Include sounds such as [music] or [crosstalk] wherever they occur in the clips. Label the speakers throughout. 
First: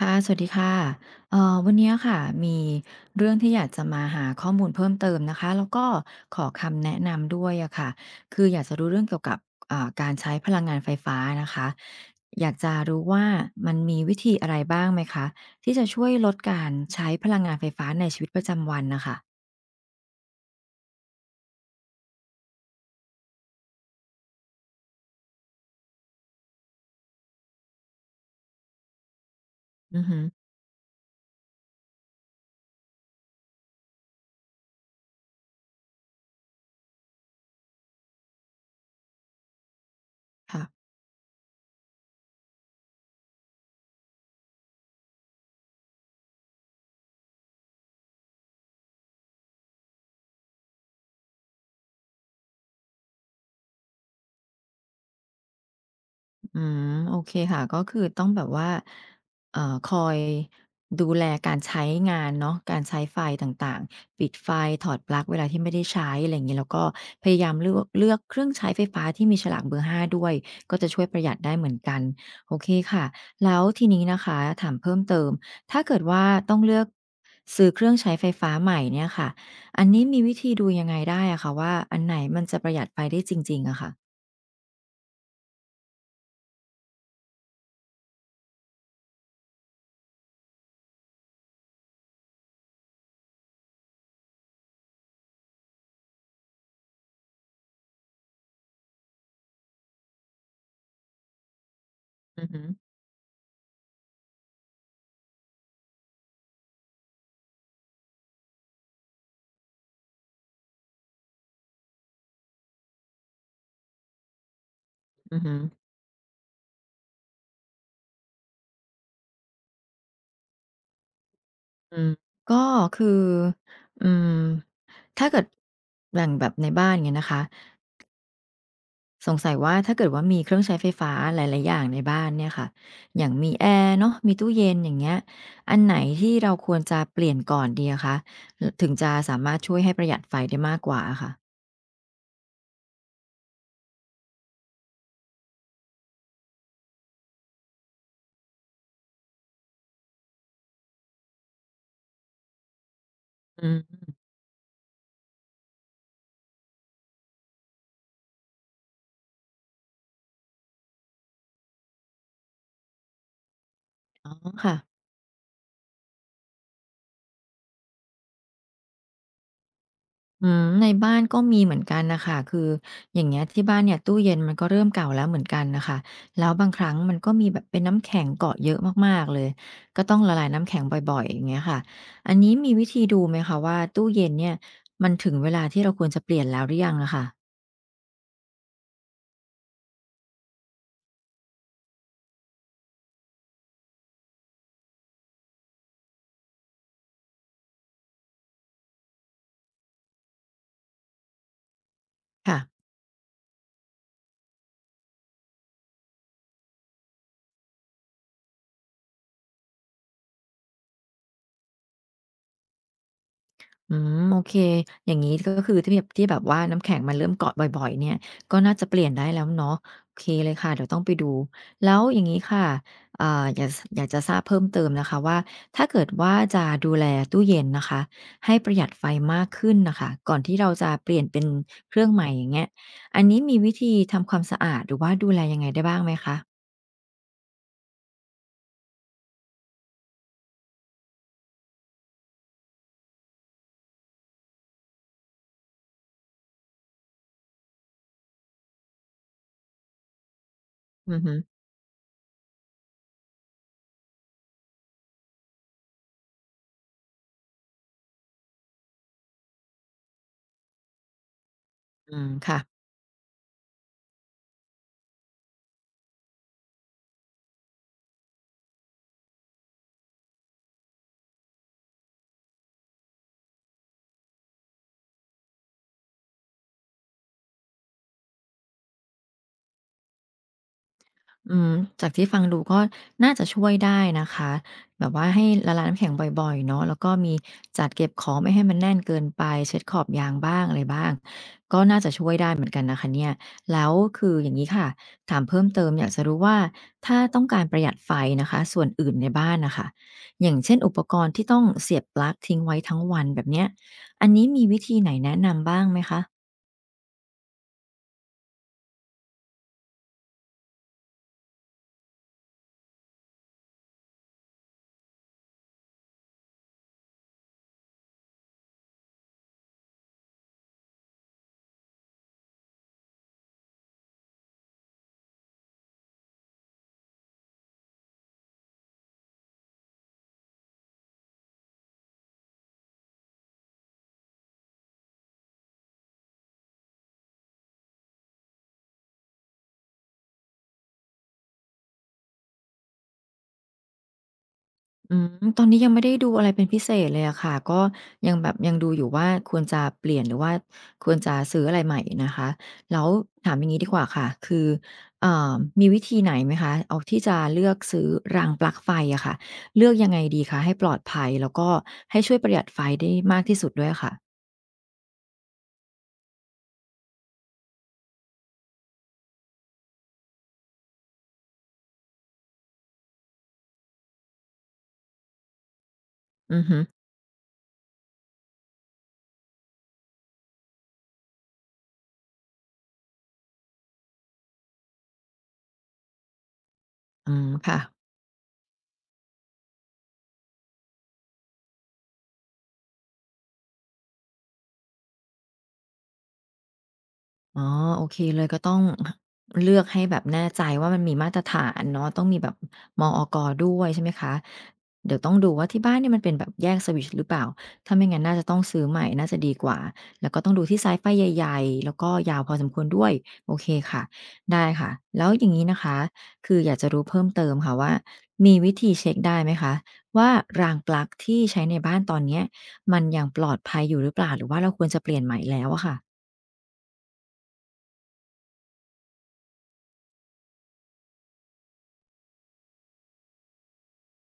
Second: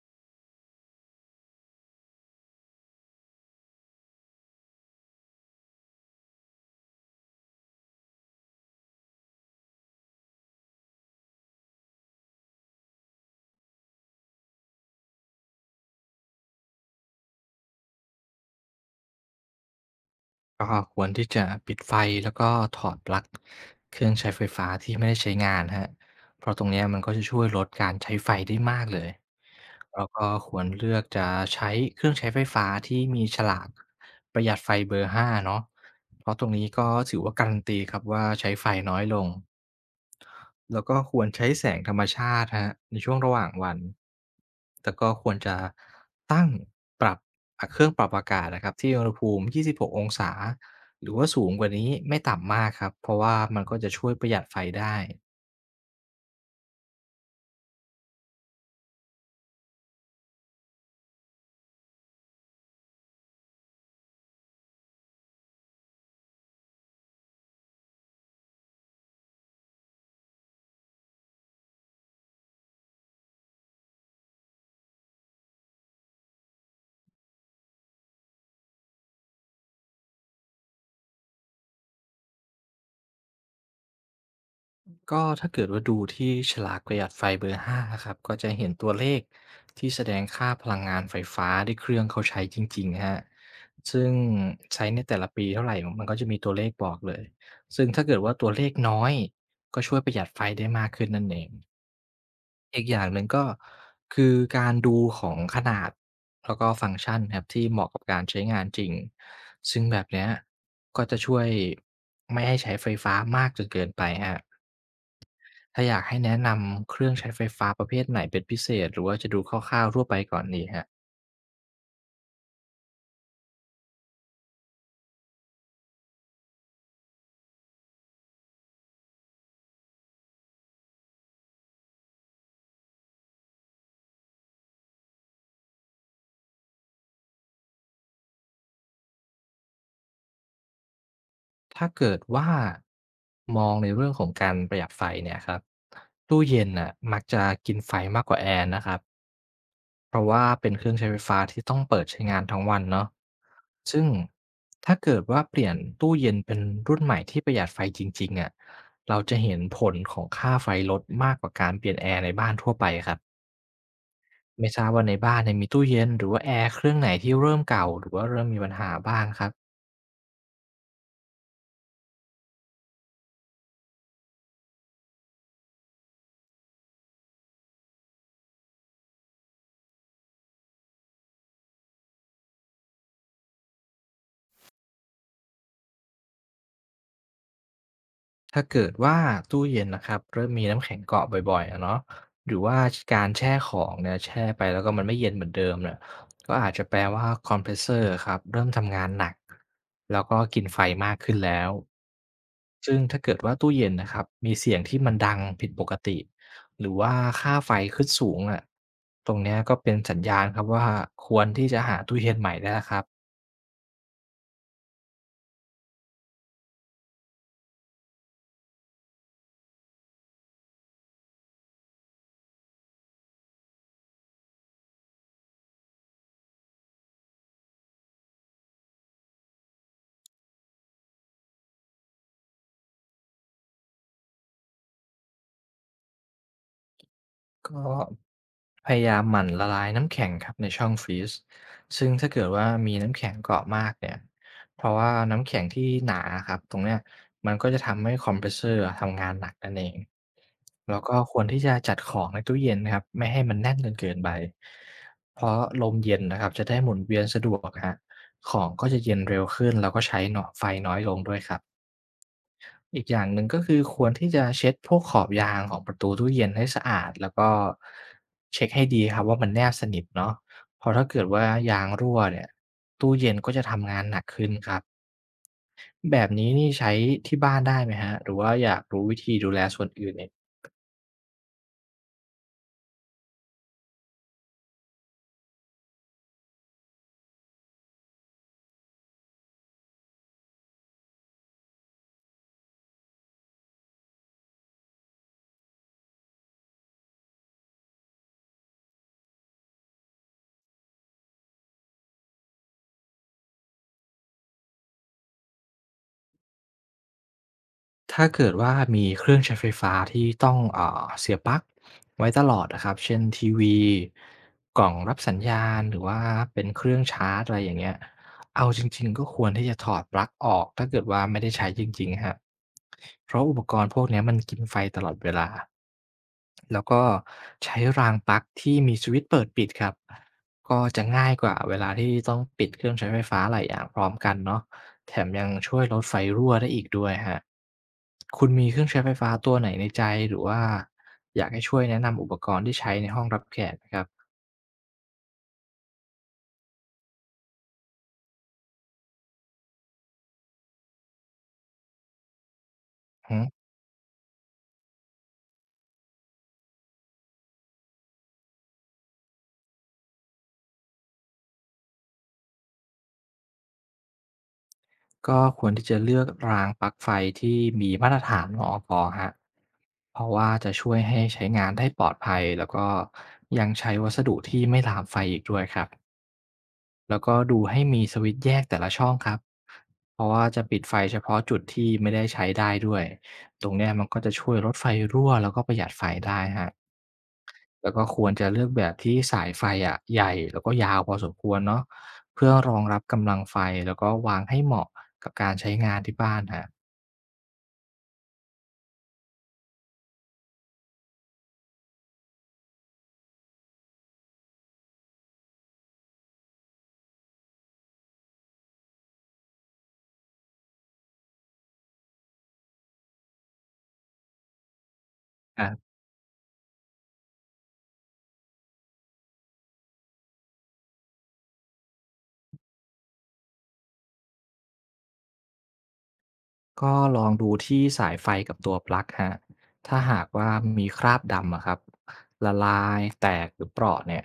Speaker 1: ค่ะสวัสดีค่ะวันเนี้ยค่ะมีเรื่องที่อยากจะมาหาข้อมูลเพิ่มเติมนะคะแล้วก็ขอคำแนะนำด้วยอะค่ะคืออยากจะรู้เรื่องเกี่ยวกับการใช้พลังงานไฟฟ้านะคะอยากจะรู้ว่ามันมีวิธีอะไรบ้างไหมคะที่จะช่วยลดการใช้พลังงานไฟฟ้าในชีวิตประจำวันน่ะค่ะ
Speaker 2: ก็ควรที่จะปิดไฟแล้วก็ถอดปลั๊กเครื่องใช้ไฟฟ้าที่ไม่ได้ใช้งานฮะเพราะตรงเนี้ยมันก็จะช่วยลดการใช้ไฟได้มากเลย
Speaker 1: อือ
Speaker 2: แล้ว
Speaker 1: ฮึ
Speaker 2: ก็ควรเลือกจะใช้เครื่องใช้ไฟฟ้าที่มีฉลากประหยัดไฟเบอร์ห้าเนาะเพราะตรงนี้ก็ถือว่าการันตีครับว่าใช้ไฟน้อยลง
Speaker 1: ค่ะ
Speaker 2: แล้วก็ควรใช้แสงธรรมชาติครับในช่วงระหว่างวันแล้วก็ควรจะตั้งปรับเครื่องปรับอากาศนะครับที่อุณหภูมิ 26 องศาหรือว่าสูงกว่านี้ไม่ต่ำมากครับเพราะว่ามันก็จะช่วยประหยัดไฟได้
Speaker 1: อืมโอเคค่ะก็คือต้องแบบว่าคอยดูแลการใช้งานเนาะการใช้ไฟต่างๆปิดไฟถอดปลั๊กเวลาที่ไม่ได้ใช้อะไรอย่างงี้แล้วก็พยายามเลือกเครื่องใช้ไฟฟ้าที่มีฉลากเบอร์5ด้วยก็จะช่วยประหยัดได้เหมือนกันโอเคค่ะแล้วทีนี้นะคะถามเพิ่มเติมถ้าเกิดว่าต้องเลือกซื้อเครื่องใช้ไฟฟ้าใหม่เนี่ยค่ะอันนี้มีวิธีดูยังไงได้อะคะว่าอันไหนมันจะประหยัดไฟได้จริงๆอะค่ะ
Speaker 2: ก็ถ้าเกิดว่าดูที่ฉลากประหยัดไฟเบอร์ห้ะครับก็จะเห็นตัวเลขที่แสดงค่าพลังงานไฟฟ้าที่เครื่องเขาใช้จริงๆฮะซึ่งใช้ในแต่ละปีเท่าไหร่มันก็จะมีตัวเลขบอกเลยซึ่งถ้าเกิดว่าตัวเลขน้อยก็ช่วยประหยัดไฟได้มากขึ้นนั่นเอง
Speaker 1: อือฮึ
Speaker 2: อีกอย่างหนึ่งก็คือการดูของขนาดแล้วก็ฟังก์ชันครับที่เหมาะกับการใช้งานจริงซึ่งแบบเนี้ยก็จะช่วยไม่ให้ใช้ไฟฟ้ามากจนเกินไปฮะ
Speaker 1: อือฮึ
Speaker 2: ถ้าอยากให้แนะนำเครื่องใช้ไฟฟ้าประเภทไหนเป็นพิเศษหรือว่าจะดูคร่าวๆทั่วไปก่อนดีครับ
Speaker 1: อืมก็คืออืมถ้าเกิดแบ่งแบบในบ้านเงี้ยนะคะสงสัยว่าถ้าเกิดว่ามีเครื่องใช้ไฟฟ้าหลาย ๆ อย่างในบ้านเนี่ยค่ะอย่างมีแอร์เนาะมีตู้เย็นอย่างเงี้ยอันไหนที่เราควรจะเปลี่ยนก่อนดีอะคะถึงจะสามารถช่วยให้ประหยัดไฟได้มากกว่าอะค่ะ
Speaker 2: ถ้าเกิดว่ามองในเรื่องของการประหยัดไฟเนี่ยครับตู้เย็นน่ะมักจะกินไฟมากกว่าแอร์นะครับเพราะว่าเป็นเครื่องใช้ไฟฟ้าที่ต้องเปิดใช้งานทั้งวันเนาะ
Speaker 1: อืม
Speaker 2: ซึ่งถ้าเกิดว่าเปลี่ยนตู้เย็นเป็นรุ่นใหม่ที่ประหยัดไฟจริงๆอะเราจะเห็นผลของค่าไฟลดมากกว่าการเปลี่ยนแอร์ในบ้านทั่วไปครับ
Speaker 1: อ๋อ
Speaker 2: ไม่
Speaker 1: ค่ะ
Speaker 2: ทราบว่าในบ้านเนี่ยมีตู้เย็นหรือว่าแอร์เครื่องไหนที่เริ่มเก่าหรือว่าเริ่มมีปัญหาบ้างครับ
Speaker 1: อืมในบ้านก็มีเหมือนกันน่ะค่ะคืออย่างเงี้ยที่บ้านเนี่ยตู้เย็นมันก็เริ่มเก่าแล้วเหมือนกันน่ะค่ะแล้วบางครั้งมันก็มีแบบเป็นน้ำแข็งเกาะเยอะมากๆเลยก็ต้องละลายน้ำแข็งบ่อยๆอย่างเงี้ยค่ะอันนี้มีวิธีดูไหมคะว่าตู้เย็นเนี่ยมันถึงเวลาที่เราควรจะเปลี่ยนแล้วหรือยังอะค่ะ
Speaker 2: ถ้าเกิดว่าตู้เย็นนะครับเริ่มมีน้ำแข็งเกาะบ่อยๆอะเนาะหรือว่าการแช่ของเนี่ยแช่ไปแล้วก็มันไม่เย็นเหมือนเดิมเนี่ยก็อาจจะแปลว่าคอมเพรสเซอร์ครับเริ่มทำงานหนักแล้วก็กินไฟมากขึ้นแล้ว
Speaker 1: ค่ะ
Speaker 2: ซึ่งถ้าเกิดว่าตู้เย็นนะครับมีเสียงที่มันดังผิดปกติหรือว่าค่าไฟขึ้นสูงอะตรงเนี้ยก็เป็นสัญญาณครับว่าควรที่จะหาตู้เย็นใหม่ได้แล้วครับ
Speaker 1: อืมโอเคอย่างงี้ก็คือที่แบบที่แบบว่าน้ำแข็งมันเริ่มเกาะบ่อยๆเนี่ยก็น่าจะเปลี่ยนได้แล้วเนาะโอเคเลยค่ะเดี๋ยวต้องไปดูแล้วอย่างงี้ค่ะอ่าอยากจะทราบเพิ่มเติมนะคะว่าถ้าเกิดว่าจะดูแลตู้เย็นนะคะให้ประหยัดไฟมากขึ้นน่ะค่ะก่อนที่เราจะเปลี่ยนเป็นเครื่องใหม่อย่างเงี้ยอันนี้มีวิธีทำความสะอาดหรือว่าดูแลยังไงได้บ้างไหมคะ
Speaker 2: ก็พยายามหมั่นละลายน้ำแข็งครับในช่องฟรีซซึ่งถ้าเกิดว่ามีน้ำแข็งเกาะมากเนี่ยเพราะว่าน้ำแข็งที่หนาครับตรงเนี้ยมันก็จะทำให้คอมเพรสเซอร์อะทำงานหนักนั่นเอง แล้ว
Speaker 1: อื
Speaker 2: ก็
Speaker 1: อฮึ
Speaker 2: ควรที่จะจัดของในตู้เย็นนะครับไม่ให้มันแน่นจนเกินไปเพราะลมเย็นนะครับจะได้หมุนเวียนสะดวกครับของก็จะเย็นเร็วขึ้นแล้วก็ใช้เนาะไฟน้อยลงด้วยครับ
Speaker 1: อืมค่ะ
Speaker 2: อีกอย่างหนึ่งก็คือควรที่จะเช็ดพวกขอบยางของประตูตู้เย็นให้สะอาดแล้วก็เช็คให้ดีครับว่ามันแนบสนิทเนาะเพราะถ้าเกิดว่ายางรั่วเนี่ยตู้เย็นก็จะทำงานหนักขึ้นครับแบบนี้นี่ใช้ที่บ้านได้ไหมฮะหรือว่าอยากรู้วิธีดูแลส่วนอื่นเนี่ย
Speaker 1: อืมจากที่ฟังดูก็น่าจะช่วยได้นะคะแบบว่าให้ละลายน้ำแข็งบ่อยๆเนาะแล้วก็มีจัดเก็บของไม่ให้มันแน่นเกินไปเช็ดขอบยางบ้างอะไรบ้างก็น่าจะช่วยได้เหมือนกันนะคะเนี่ยแล้วคืออย่างงี้ค่ะถามเพิ่มเติมอยากจะรู้ว่าถ้าต้องการประหยัดไฟนะคะส่วนอื่นในบ้านน่ะค่ะอย่างเช่นอุปกรณ์ที่ต้องเสียบปลั๊กทิ้งไว้ทั้งวันแบบเนี้ยอันนี้มีวิธีไหนแนะนำบ้างไหมคะ
Speaker 2: ถ้าเกิดว่ามีเครื่องใช้ไฟฟ้าที่ต้องเสียปลั๊กไว้ตลอดนะครับ เช่นทีวีกล่องรับสัญญาณหรือว่าเป็นเครื่องชาร์จอะไรอย่างเงี้ย เอาจริงๆก็ควรที่จะถอดปลั๊กออกถ้าเกิดว่าไม่ได้ใช้จริงๆครับ เพราะอุปกรณ์พวกเนี้ยมันกินไฟตลอดเวลา แล้วก็ใช้รางปลั๊กที่มีสวิตช์เปิดปิดครับก็จะง่ายกว่าเวลาที่ต้องปิดเครื่องใช้ไฟฟ้าหลายอย่างพร้อมกันเนาะ แถมยังช่วยลดไฟรั่วได้อีกด้วยคะคุณมีเครื่องใช้ไฟฟ้าตัวไหนในใจหรือว่าอยากให้ช่วยแนะนำอุปกรณ์ที่ใช้ในห้องรับแขกไหมครับ
Speaker 1: อืมตอนนี้ยังไม่ได้ดูอะไรเป็นพิเศษเลยอะค่ะก็ยังแบบยังดูอยู่ว่าควรจะเปลี่ยนหรือว่าควรจะซื้ออะไรใหม่นะคะแล้ว
Speaker 2: อื
Speaker 1: ถาม
Speaker 2: ม
Speaker 1: อย่างงี้ดีกว่าค่ะคือเอ่อมีวิธีไหนไหมคะเอาที่จะเลือกซื้อรางปลั๊กไฟอะค่ะเลือกยังไงดีคะให้ปลอดภัยแล้วก็ให้ช่วยประหยัดไฟได้มากที่สุดด้วยอะค่ะ
Speaker 2: ก็ควรที่จะเลือกรางปลั๊กไฟที่มีมาตรฐานมอปครัเพราะว่าจะช่วยให้ใช้งานได้ปลอดภัยแล้วก็ยังใช้วัสดุที่ไม่ลามไฟอีกด้วยครับ
Speaker 1: อือฮึ
Speaker 2: แล้วก็ดูให้มีสวิตช์แยกแต่ละช่องครับ เพราะว่าจะปิดไฟเฉพาะจุดที่ไม่ได้ใช้ได้ด้วย ตรงเนี้ยมันก็จะช่วยลดไฟรั่วแล้วก็ประหยัดไฟได้ครับ
Speaker 1: อืมค่ะ
Speaker 2: แล้วก็ควรจะเลือกแบบที่สายไฟอะใหญ่แล้วก็ยาวพอสมควรเนาะเพื่อรองรับกำลังไฟแล้วก็วางให้เหมาะกับการใช้งานที่บ้านครับ
Speaker 1: อ๋อโอเคเลยก็ต้องเลือกให้แบบแน่ใจว่ามันมีมาตรฐานเนาะต้องมีแบบมออกด้วยใช่ไหมคะเดี๋ยวต้องดูว่าที่บ้านเนี่ยมันเป็นแบบแยกสวิตช์หรือเปล่าถ้าไม่งั้นน่าจะต้องซื้อใหม่น่าจะดีกว่าแล้วก็ต้องดูที่สายไฟใหญ่ๆแล้วก็ยาวพอสมควรด้วยโอเคค่ะได้ค่ะแล้วอย่างงี้
Speaker 2: อา
Speaker 1: นะคะคืออยากจะรู้เพิ่มเติมค่ะว่ามีวิธีเช็กได้ไหมคะว่ารางปลั๊กที่ใช้ในบ้านตอนเนี้ยมันยังปลอดภัยอยู่หรือเปล่าหรือว่าเราควรจะเปลี่ยนใหม่แล้วอะค่ะ
Speaker 2: ก็ลองดูที่สายไฟกับตัวปลั๊กฮะถ้าหากว่ามีคราบดำอะครับ ละลาย แตกหรือเปราะเนี่ย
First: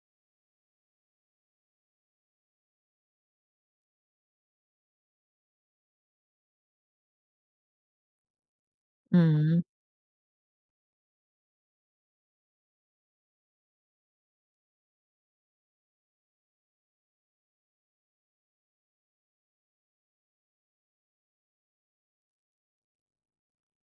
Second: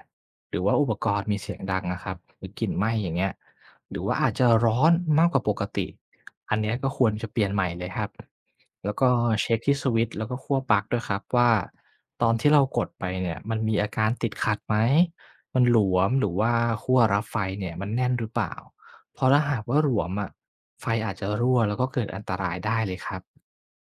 Speaker 2: หรือว่าอุปกรณ์มีเสียงดังนะครับหรือกลิ่นไหม้อย่างเงี้ย หรือว่าอาจจะร้อนมากกว่าปกติ อันเนี้ยก็ควรจะเปลี่ยนใหม่เลยครับแล้วก็
Speaker 1: อื
Speaker 2: เช็คที่
Speaker 1: ม
Speaker 2: สวิตช์แล้วก็ขั้วปลั๊กด้วยครับว่าตอนที่เรากดไปเนี่ยมันมีอาการติดขัดไหมมันหลวมหรือว่าขั้วรับไฟเนี่ยมันแน่นหรือเปล่า เพราะถ้าหากว่าหลวมอะไฟอาจจะรั่วแล้วก็เกิดอันตรายได้เลยครับ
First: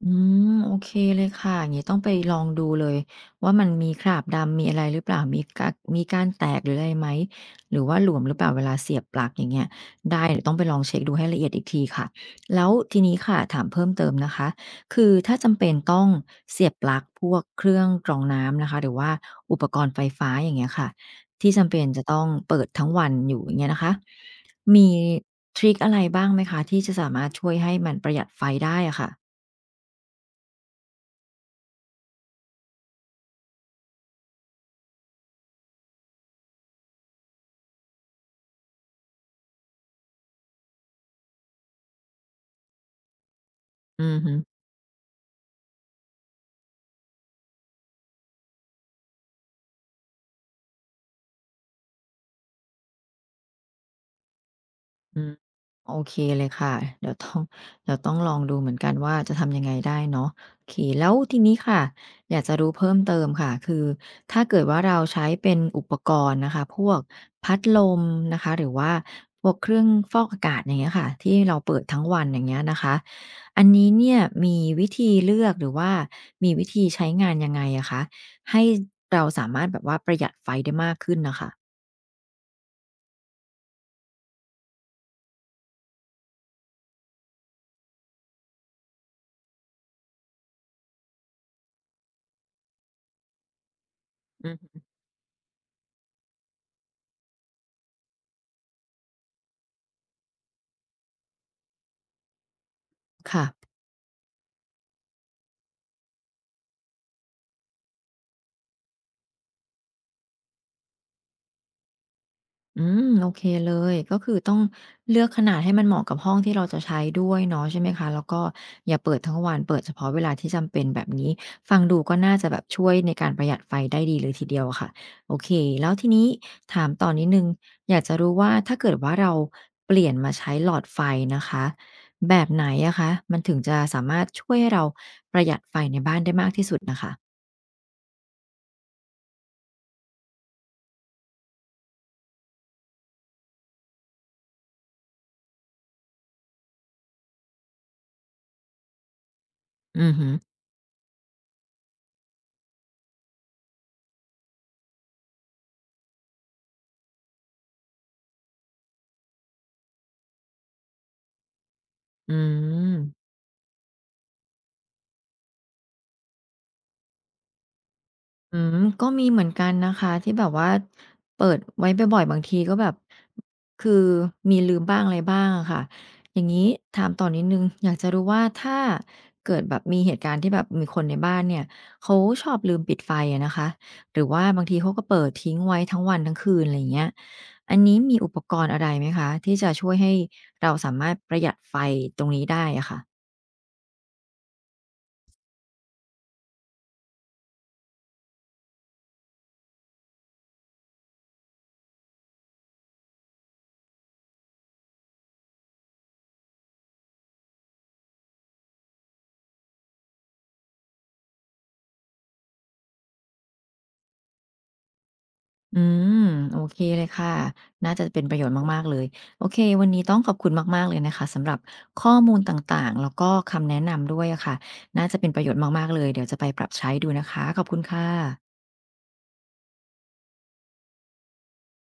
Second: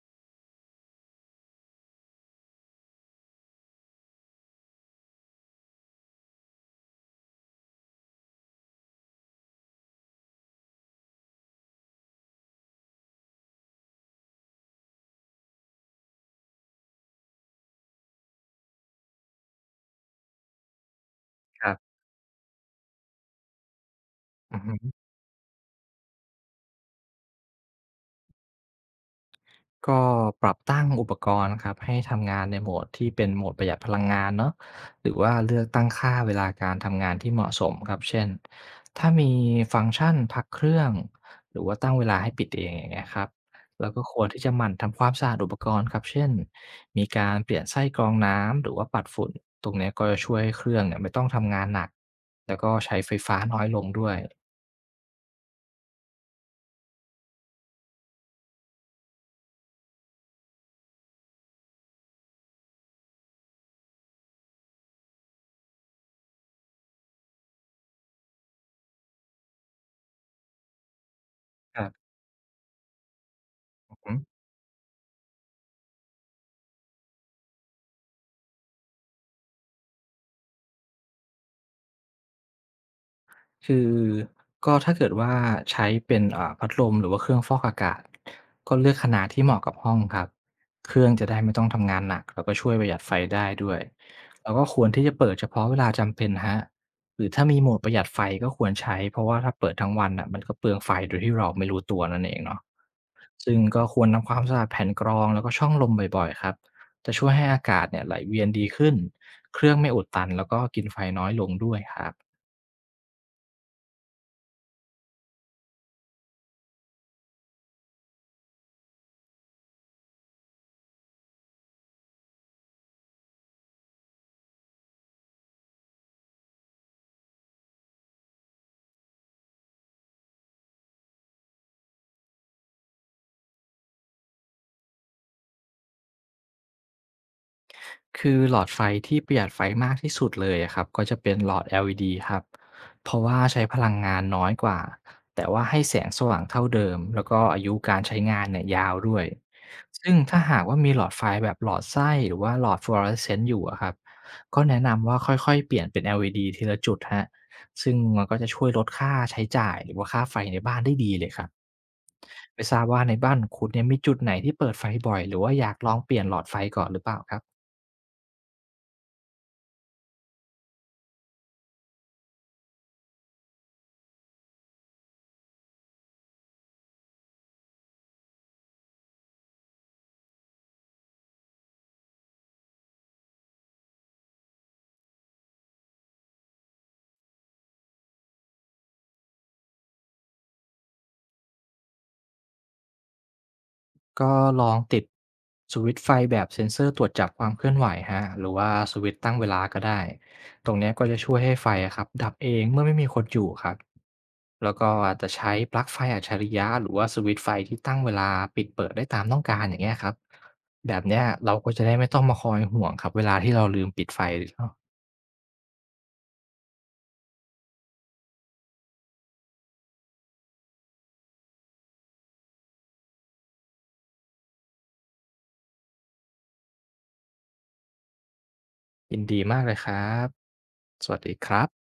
Speaker 1: อืมโอเคเลยค่ะอย่างนี้ต้องไปลองดูเลยว่ามันมีคราบดำมีอะไรหรือเปล่ามีกากมีการแตกหรืออะไรไหมหรือว่าหลวมหรือเปล่าเวลาเสียบปลั๊กอย่างเงี้ยได้เดี๋ยวต้องไปลองเช็กดูให้ละเอียดอีกทีค่ะแล้วทีนี้ค่ะถามเพิ่มเติมนะคะคือถ้าจำเป็นต้องเสียบปลั๊กพวกเครื่องกรองน้ำนะคะหรือว่าอุปกรณ์ไฟฟ้าอย่างเงี้ยค่ะที่
Speaker 2: ค
Speaker 1: จำ
Speaker 2: รั
Speaker 1: เป็น
Speaker 2: บ
Speaker 1: จะต้องเปิดทั้งวันอยู่อย่างเงี้ยนะคะ
Speaker 2: อือฮึ
Speaker 1: มีทริคอะไรบ้างไหมคะที่จะสามารถช่วยให้มันประหยัดไฟได้อะค่ะ
Speaker 2: ก็ปรับตั้งอุปกรณ์ครับให้ทำงานในโหมดที่เป็นโหมดประหยัดพลังงานเนาะหรือว่าเลือกตั้งค่าเวลาการทำงานที่เหมาะสมครับเช่นถ้ามีฟังก์ชันพักเครื่องหรือว่าตั้งเวลาให้ปิดเองอย่างเงี้ยครับแล้ว
Speaker 1: อื
Speaker 2: ก็ค
Speaker 1: อ
Speaker 2: วร
Speaker 1: ฮึ
Speaker 2: ที่จะหมั่นทำความสะอาดอุปกรณ์ครับเช่นมีการเปลี่ยนไส้กรองน้ำหรือว่าปัดฝุ่นตรงเนี้ยก็จะช่วยให้เครื่องเนี่ยไม่ต้องทำงานหนักแล้วก็ใช้ไฟฟ้าน้อยลงด้วย
Speaker 1: อืมโอเคเลยค่ะเดี๋ยวต้อง [laughs] เดี๋ยวต้องลองดูเหมือนกันว่าจะทำยังไงได้เนาะโอเคแล้วทีนี้ค่ะอยากจะรู้เพิ่มเติมค่ะคือถ้าเกิดว่าเราใช้เป็นอุปกรณ์นะคะพวกพัดลมนะคะหรือว่าพวกเครื่องฟอกอากาศอย่างเงี้ยค่ะที่เราเปิ
Speaker 2: ค
Speaker 1: ด
Speaker 2: รั
Speaker 1: ทั้ง
Speaker 2: บ
Speaker 1: วันอย่างเงี้ยนะคะอันนี้เนี่ยมีวิธีเลือกหรือว่ามีวิธีใช้งานยังไงอะคะให้เราสามารถแบบว่าประหยัดไฟได้มากขึ้นนะคะ
Speaker 2: คือก็ถ้าเกิดว่าใช้เป็นพัดลมหรือว่าเครื่องฟอกอากาศก็เลือกขนาดที่เหมาะกับห้องครับเครื่องจะได้ไม่ต้องทำงานหนักแล้วก็ช่วยประหยัดไฟได้ด้วย
Speaker 1: อื
Speaker 2: แล้วก็ค
Speaker 1: ม
Speaker 2: วรที่จะเปิดเฉพาะเวลาจำเป็นครับหรือถ้ามีโหมดประหยัดไฟก็ควรใช้เพราะว่าถ้าเปิดทั้งวันน่ะมันก็เปลืองไฟโดยที่เราไม่รู้ตัวนั่นเองเนาะ
Speaker 1: ค่ะ
Speaker 2: ซึ่งก็ควรทำความสะอาดแผ่นกรองแล้วก็ช่องลมบ่อยๆครับจะช่วยให้อากาศเนี่ยไหลเวียนดีขึ้นเครื่องไม่อุดตันแล้วก็กินไฟน้อยลงด้วยครับ
Speaker 1: อืมโอเคเลยก็คือต้องเลือกขนาดให้มันเหมาะกับห้องที่เราจะใช้ด้วยเนาะใช่ไหมคะแล้วก็อย่าเปิดทั้งวันเปิดเฉพาะเวลาที่จำเป็นแบบนี้ฟังดูก็น่าจะแบบช่วยในการประหยัดไฟได้ดีเลยทีเดียวอะค่ะโอเคแล้วทีนี้ถามต่อนิดหนึ่งอยากจะรู้ว่าถ้าเกิดว่าเราเปลี่ยนมาใช้หลอดไฟนะคะแบบไหนอะคะมันถึงจะสามารถช่วยให้เราประหยัดไฟในบ้านได้มากที่สุดน่ะค่ะ
Speaker 2: คือหลอดไฟที่ประหยัดไฟมากที่สุดเลยอะครับก็จะเป็นหลอด LED ครับเพราะว่าใช้พลังงานน้อยกว่าแต่ว่าให้แสงสว่างเท่าเดิมแล้วก็อายุการใช้งานเนี่ยยาวด้วย
Speaker 1: อื
Speaker 2: ซึ่
Speaker 1: อ
Speaker 2: ง
Speaker 1: ฮึ
Speaker 2: ถ้าหากว่ามีหลอดไฟแบบหลอดไส้หรือว่าหลอดฟลูออเรสเซนต์อยู่อะครับก็แนะนำว่าค่อยๆเปลี่ยนเป็น LED ทีละจุดฮะซึ่งมันก็จะช่วยลดค่าใช้จ่ายหรือว่าค่าไฟในบ้านได้ดีเลยครับ
Speaker 1: อื
Speaker 2: ไม่ทราบว่าใน
Speaker 1: ม
Speaker 2: บ้านของคุณเนี่ยมีจุดไหนที่เปิดไฟบ่อยหรือว่าอยากลองเปลี่ยนหลอดไฟก่อนหรือเปล่าครับ
Speaker 1: อืมก็มีเหมือนกันนะคะที่แบบว่าเปิดไว้บ่อยๆบางทีก็แบบคือมีลืมบ้างอะไรบ้างอะค่ะอย่างงี้ถามต่อนิดหนึ่งอยากจะรู้ว่าถ้าเกิดแบบมีเหตุการณ์ที่แบบมีคนในบ้านเนี่ยเขาชอบลืมปิดไฟอะนะคะหรือว่าบางทีเขาก็เปิดทิ้งไว้ทั้งวันทั้งคืนอะไรอย่างเงี้ยอันนี้มีอุปกรณ์อะไรไหมคะที่จะช่วยให้เราสามารถประหยัดไฟตรงนี้ได้อะค่ะ
Speaker 2: ก็ลองติดสวิตช์ไฟแบบเซ็นเซอร์ตรวจจับความเคลื่อนไหวฮะหรือว่าสวิตช์ตั้งเวลาก็ได้ตรงเนี้ยก็จะช่วยให้ไฟอะครับดับเองเมื่อไม่มีคนอยู่ครับแล้วก็อาจจะใช้ปลั๊กไฟอัจฉริยะหรือว่าสวิตช์ไฟที่ตั้งเวลาปิดเปิดได้ตามต้องการอย่างเงี้ยครับแบบเนี้ยเราก็จะได้ไม่ต้องมาคอยห่วงครับเวลาที่เราลืมปิดไฟเนาะ
Speaker 1: อืมโอเคเลยค่ะน่าจะเป็นประโยชน์มากๆเลยโอเควันนี้ต้องขอบคุณมากๆเลยนะคะสำหรับข้อมูลต่างๆแล้วก็คำแนะนำด้วยอะค่ะน่าจะเป็นประโยชน์มากๆเลยเดี๋ยวจะไปปรับใช้ดูนะคะขอบคุณค่ะ
Speaker 2: ยินดีมากเลยครับสวัสดีครับ